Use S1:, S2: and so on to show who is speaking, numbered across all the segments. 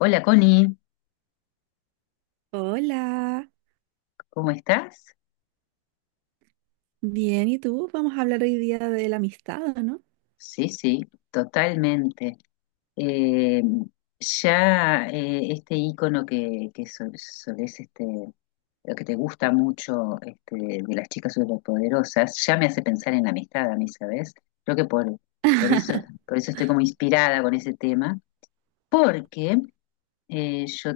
S1: Hola Connie,
S2: Hola,
S1: ¿cómo estás?
S2: bien, ¿y tú? Vamos a hablar hoy día de la amistad, ¿o ¿no?
S1: Sí, sí, totalmente. Eh, ya este icono que solés, lo que te gusta mucho, de las chicas superpoderosas, ya me hace pensar en la amistad a mí, ¿sabes? Creo que por eso, por eso estoy como inspirada con ese tema, porque yo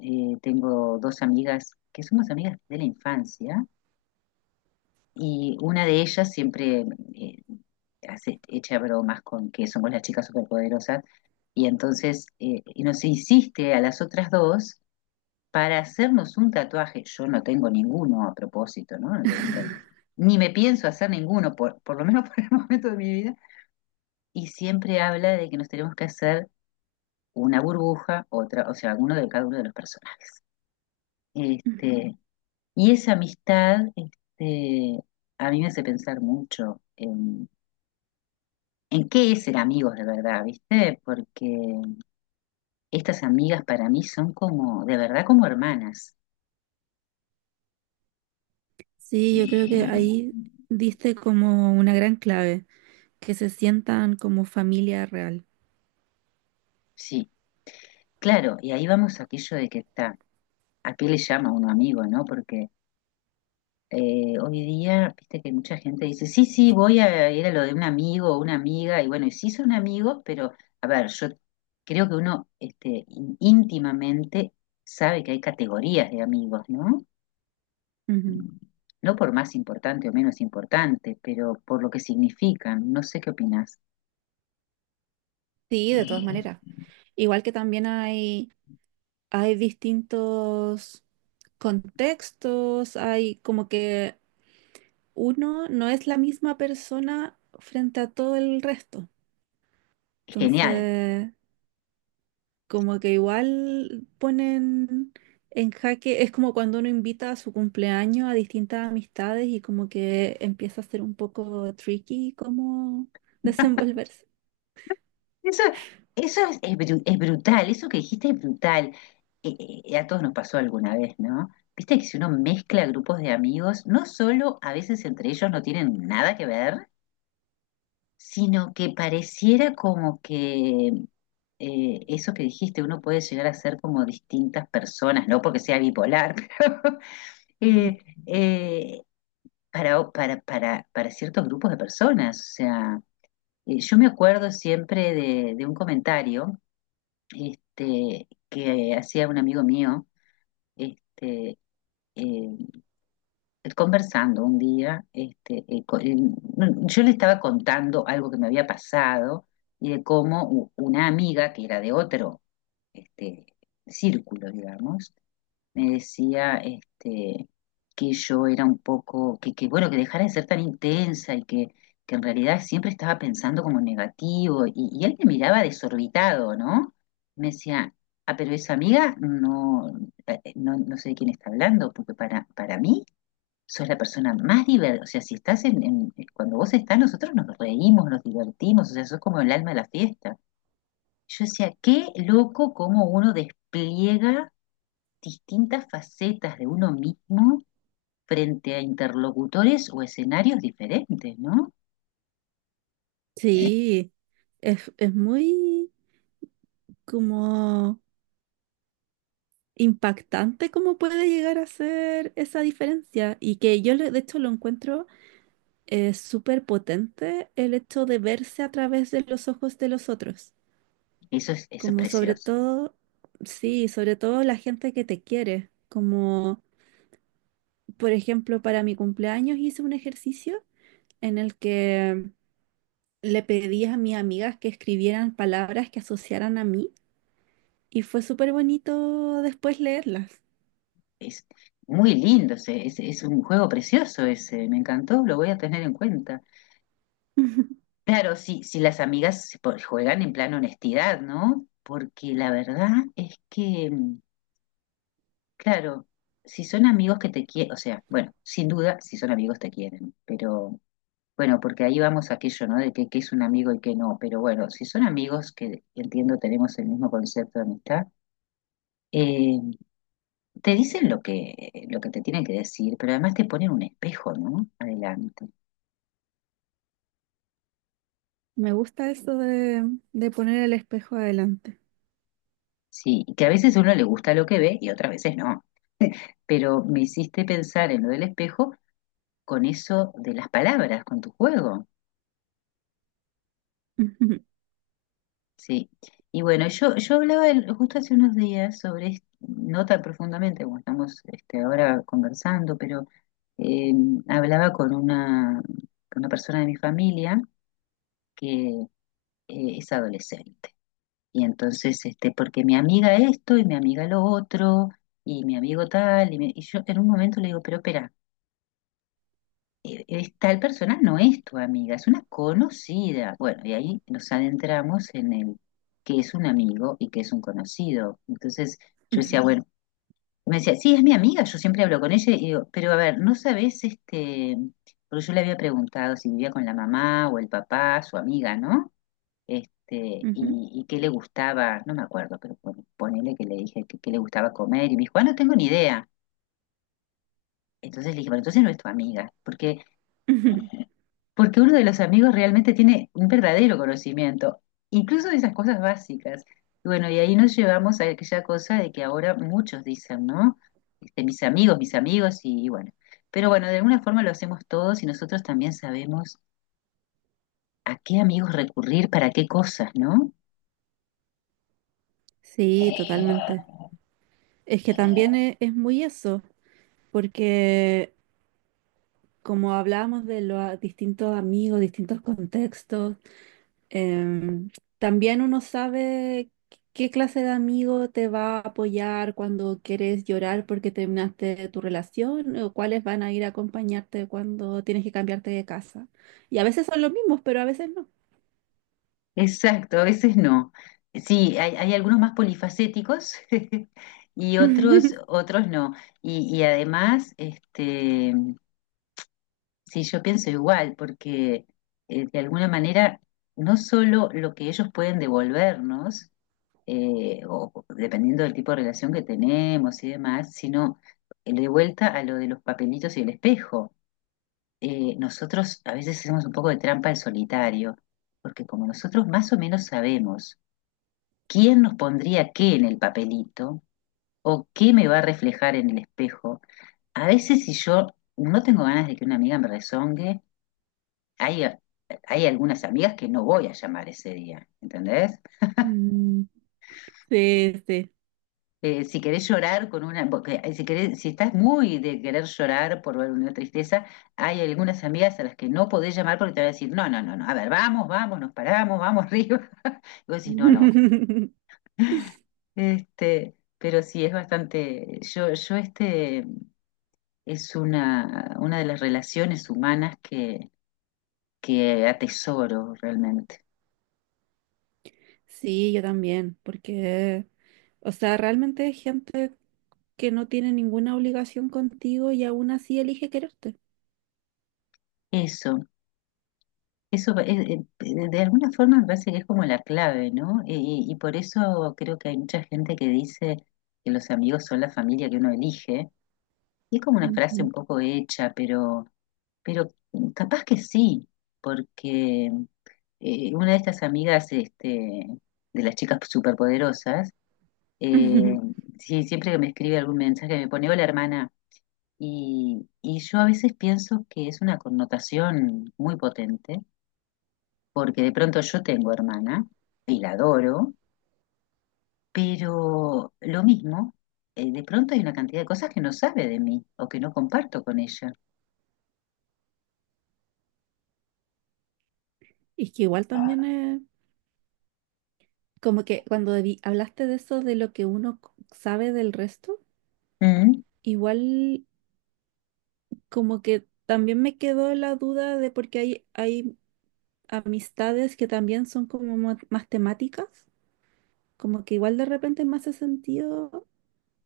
S1: tengo dos amigas que somos amigas de la infancia. Y una de ellas siempre eh, hace, echa bromas con que somos las chicas superpoderosas. Y entonces y nos insiste a las otras dos para hacernos un tatuaje. Yo no tengo ninguno a propósito, ¿no? Ni me pienso hacer ninguno, por lo menos por el momento de mi vida. Y siempre habla de que nos tenemos que hacer una burbuja, otra, o sea, alguno de cada uno de los personajes. Este, y esa amistad, a mí me hace pensar mucho en ¿en qué es ser amigos de verdad, viste? Porque estas amigas para mí son como, de verdad, como hermanas.
S2: Sí, yo creo que ahí diste como una gran clave, que se sientan como familia real.
S1: Sí, claro, y ahí vamos a aquello de que está, ¿a qué le llama uno amigo, no? Porque hoy día, viste que mucha gente dice, sí, sí, voy a ir a lo de un amigo o una amiga, y bueno, y sí son amigos, pero a ver, yo creo que uno íntimamente sabe que hay categorías de amigos, ¿no?
S2: Ujú.
S1: No por más importante o menos importante, pero por lo que significan. No sé qué opinas.
S2: Sí, de todas maneras. Igual que también hay distintos contextos, hay como que uno no es la misma persona frente a todo el resto.
S1: Genial.
S2: Entonces, como que igual ponen en jaque, es como cuando uno invita a su cumpleaños a distintas amistades y como que empieza a ser un poco tricky cómo desenvolverse.
S1: Eso, es es brutal, eso que dijiste es brutal. Eh, a todos nos pasó alguna vez, ¿no? Viste que si uno mezcla grupos de amigos, no solo a veces entre ellos no tienen nada que ver, sino que pareciera como que eso que dijiste, uno puede llegar a ser como distintas personas, no porque sea bipolar, pero eh, eh, para ciertos grupos de personas. O sea, yo me acuerdo siempre de un comentario que hacía un amigo mío, este, eh, conversando un día, no, yo le estaba contando algo que me había pasado y de cómo una amiga que era de otro este, círculo, digamos, me decía que yo era un poco, que bueno, que dejara de ser tan intensa y que en realidad siempre estaba pensando como negativo y él me miraba desorbitado, ¿no? Me decía, ah, pero esa amiga no, no, no sé de quién está hablando, porque para mí sos la persona más divertida, o sea, si estás cuando vos estás, nosotros nos reímos, nos divertimos, o sea, sos como el alma de la fiesta. Yo decía, qué loco cómo uno despliega distintas facetas de uno mismo frente a interlocutores o escenarios diferentes, ¿no?
S2: Sí, es muy como impactante cómo puede llegar a ser esa diferencia y que de hecho lo encuentro súper potente el hecho de verse a través de los ojos de los otros.
S1: Eso es
S2: Como sobre
S1: precioso.
S2: todo, sí, sobre todo la gente que te quiere. Como, por ejemplo, para mi cumpleaños hice un ejercicio en el que le pedí a mis amigas que escribieran palabras que asociaran a mí y fue súper bonito después leerlas.
S1: Es muy lindo, es un juego precioso ese, me encantó, lo voy a tener en cuenta. Claro, si las amigas juegan en plan honestidad, ¿no? Porque la verdad es que claro, si son amigos que te quieren, o sea, bueno, sin duda, si son amigos te quieren, pero bueno, porque ahí vamos a aquello, ¿no? De que es un amigo y que no, pero bueno, si son amigos que entiendo tenemos el mismo concepto de amistad, eh, te dicen lo que te tienen que decir, pero además te ponen un espejo, ¿no? Adelante.
S2: Me gusta eso de poner el espejo adelante.
S1: Sí, y que a veces uno le gusta lo que ve y otras veces no, pero me hiciste pensar en lo del espejo con eso de las palabras, con tu juego. Sí. Y bueno, yo hablaba justo hace unos días sobre, no tan profundamente como estamos ahora conversando, pero eh, hablaba con con una persona de mi familia que es adolescente. Y entonces, porque mi amiga esto y mi amiga lo otro, y mi amigo tal, y yo en un momento le digo, pero espera, tal persona no es tu amiga, es una conocida. Bueno, y ahí nos adentramos en el que es un amigo y que es un conocido. Entonces yo decía, claro, bueno, me decía, sí, es mi amiga, yo siempre hablo con ella y digo, pero a ver, ¿no sabes este? Porque yo le había preguntado si vivía con la mamá o el papá, su amiga, ¿no?
S2: Ujú, ujú,
S1: Y qué le gustaba, no me acuerdo, pero ponele que le dije que, qué le gustaba comer y me dijo, ah, no tengo ni idea. Entonces le dije, bueno, entonces no es tu amiga,
S2: ujú.
S1: porque uno de los amigos realmente tiene un verdadero conocimiento, incluso de esas cosas básicas. Y bueno, y ahí nos llevamos a aquella cosa de que ahora muchos dicen, ¿no? Mis amigos, y bueno. Pero bueno, de alguna forma lo hacemos todos y nosotros también sabemos a qué amigos recurrir para qué cosas, ¿no?
S2: Sí, totalmente. Es que también es muy eso, porque como hablábamos de los distintos amigos, distintos contextos, em, también uno sabe qué clase de amigo te va a apoyar cuando quieres llorar porque terminaste tu relación o cuáles van a ir a acompañarte cuando tienes que cambiarte de casa. Y a veces son los mismos, pero a veces no.
S1: Exacto, a veces no. Sí, hay algunos más polifacéticos y otros, otros no. Y, y además, este, Sí, yo pienso igual, porque de alguna manera no solo lo que ellos pueden devolvernos, o dependiendo del tipo de relación que tenemos y demás, sino de vuelta a lo de los papelitos y el espejo. Nosotros a veces hacemos un poco de trampa al solitario, porque como nosotros más o menos sabemos quién nos pondría qué en el papelito o qué me va a reflejar en el espejo, a veces si yo no tengo ganas de que una amiga me rezongue, hay, hay algunas amigas que no voy a llamar ese día, ¿entendés?
S2: Mm, sí, sí.
S1: Si querés llorar con una, porque, si querés, si estás muy de querer llorar por una tristeza, hay algunas amigas a las que no podés llamar porque te van a decir, no, no, no, no, a ver, vamos, vamos, nos paramos, vamos arriba. Y vos decís, no, no. Pero sí, es bastante, yo, es una de las relaciones humanas que atesoro realmente.
S2: Sí, yo también, porque, o sea, realmente hay gente que no tiene ninguna obligación contigo y aún así elige quererte.
S1: Eso. Eso, de alguna forma me parece que es como la clave, ¿no? Y por eso creo que hay mucha gente que dice que los amigos son la familia que uno elige. Y es como una frase
S2: Ujú.
S1: un poco hecha, pero capaz que sí, porque una de estas amigas de las chicas superpoderosas, eh, sí, siempre que me escribe algún mensaje me pone, hola hermana, y yo a veces pienso que es una connotación muy potente porque de pronto yo tengo hermana y la adoro, pero lo mismo, de pronto hay una cantidad de cosas que no sabe de mí o que no comparto con ella.
S2: Y que igual también es como que cuando hablaste de eso, de lo que uno sabe del resto,
S1: Mm,
S2: igual como que también me quedó la duda de porque hay amistades que también son como más temáticas, como que igual de repente me hace sentido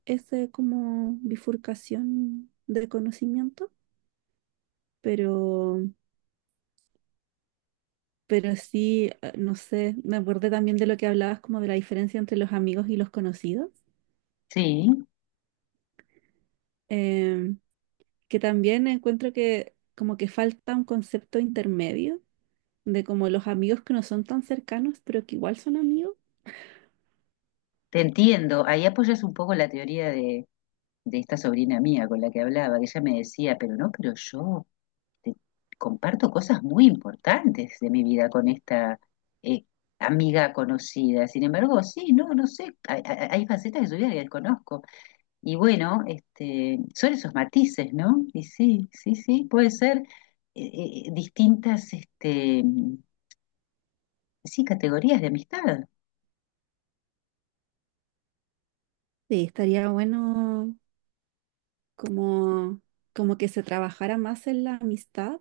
S2: esa como bifurcación de conocimiento, pero, pero sí, no sé, me acordé también de lo que hablabas como de la diferencia entre los amigos y los conocidos,
S1: sí,
S2: eh, que también encuentro que como que falta un concepto intermedio de como los amigos que no son tan cercanos, pero que igual son amigos.
S1: te entiendo. Ahí apoyas un poco la teoría de esta sobrina mía con la que hablaba, que ella me decía, pero no, pero yo te- comparto cosas muy importantes de mi vida con esta... eh, amiga conocida. Sin embargo, sí, no, no sé, hay facetas de su vida que desconozco. Y bueno, son esos matices, ¿no? Y sí, sí, sí, puede ser eh, eh, distintas, este, sí, categorías de amistad.
S2: Sí, estaría bueno como, como que se trabajara más en la amistad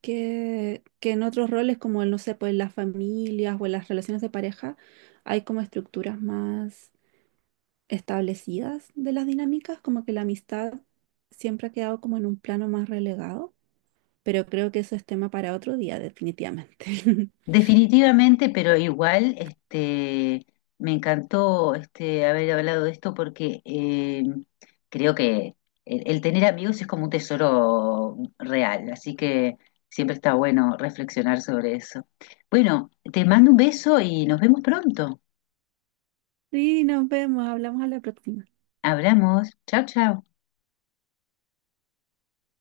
S2: que en otros roles como el, no sé, pues en las familias o en las relaciones de pareja, hay como estructuras más establecidas de las dinámicas, como que la amistad siempre ha quedado como en un plano más relegado, pero creo que eso es tema para otro día, definitivamente.
S1: Definitivamente, pero igual, me encantó haber hablado de esto porque creo que el tener amigos es como un tesoro real, así que siempre está bueno reflexionar sobre eso. Bueno, te mando un beso y nos vemos pronto.
S2: Sí, nos vemos, hablamos a la próxima.
S1: Hablamos. Chao, chao.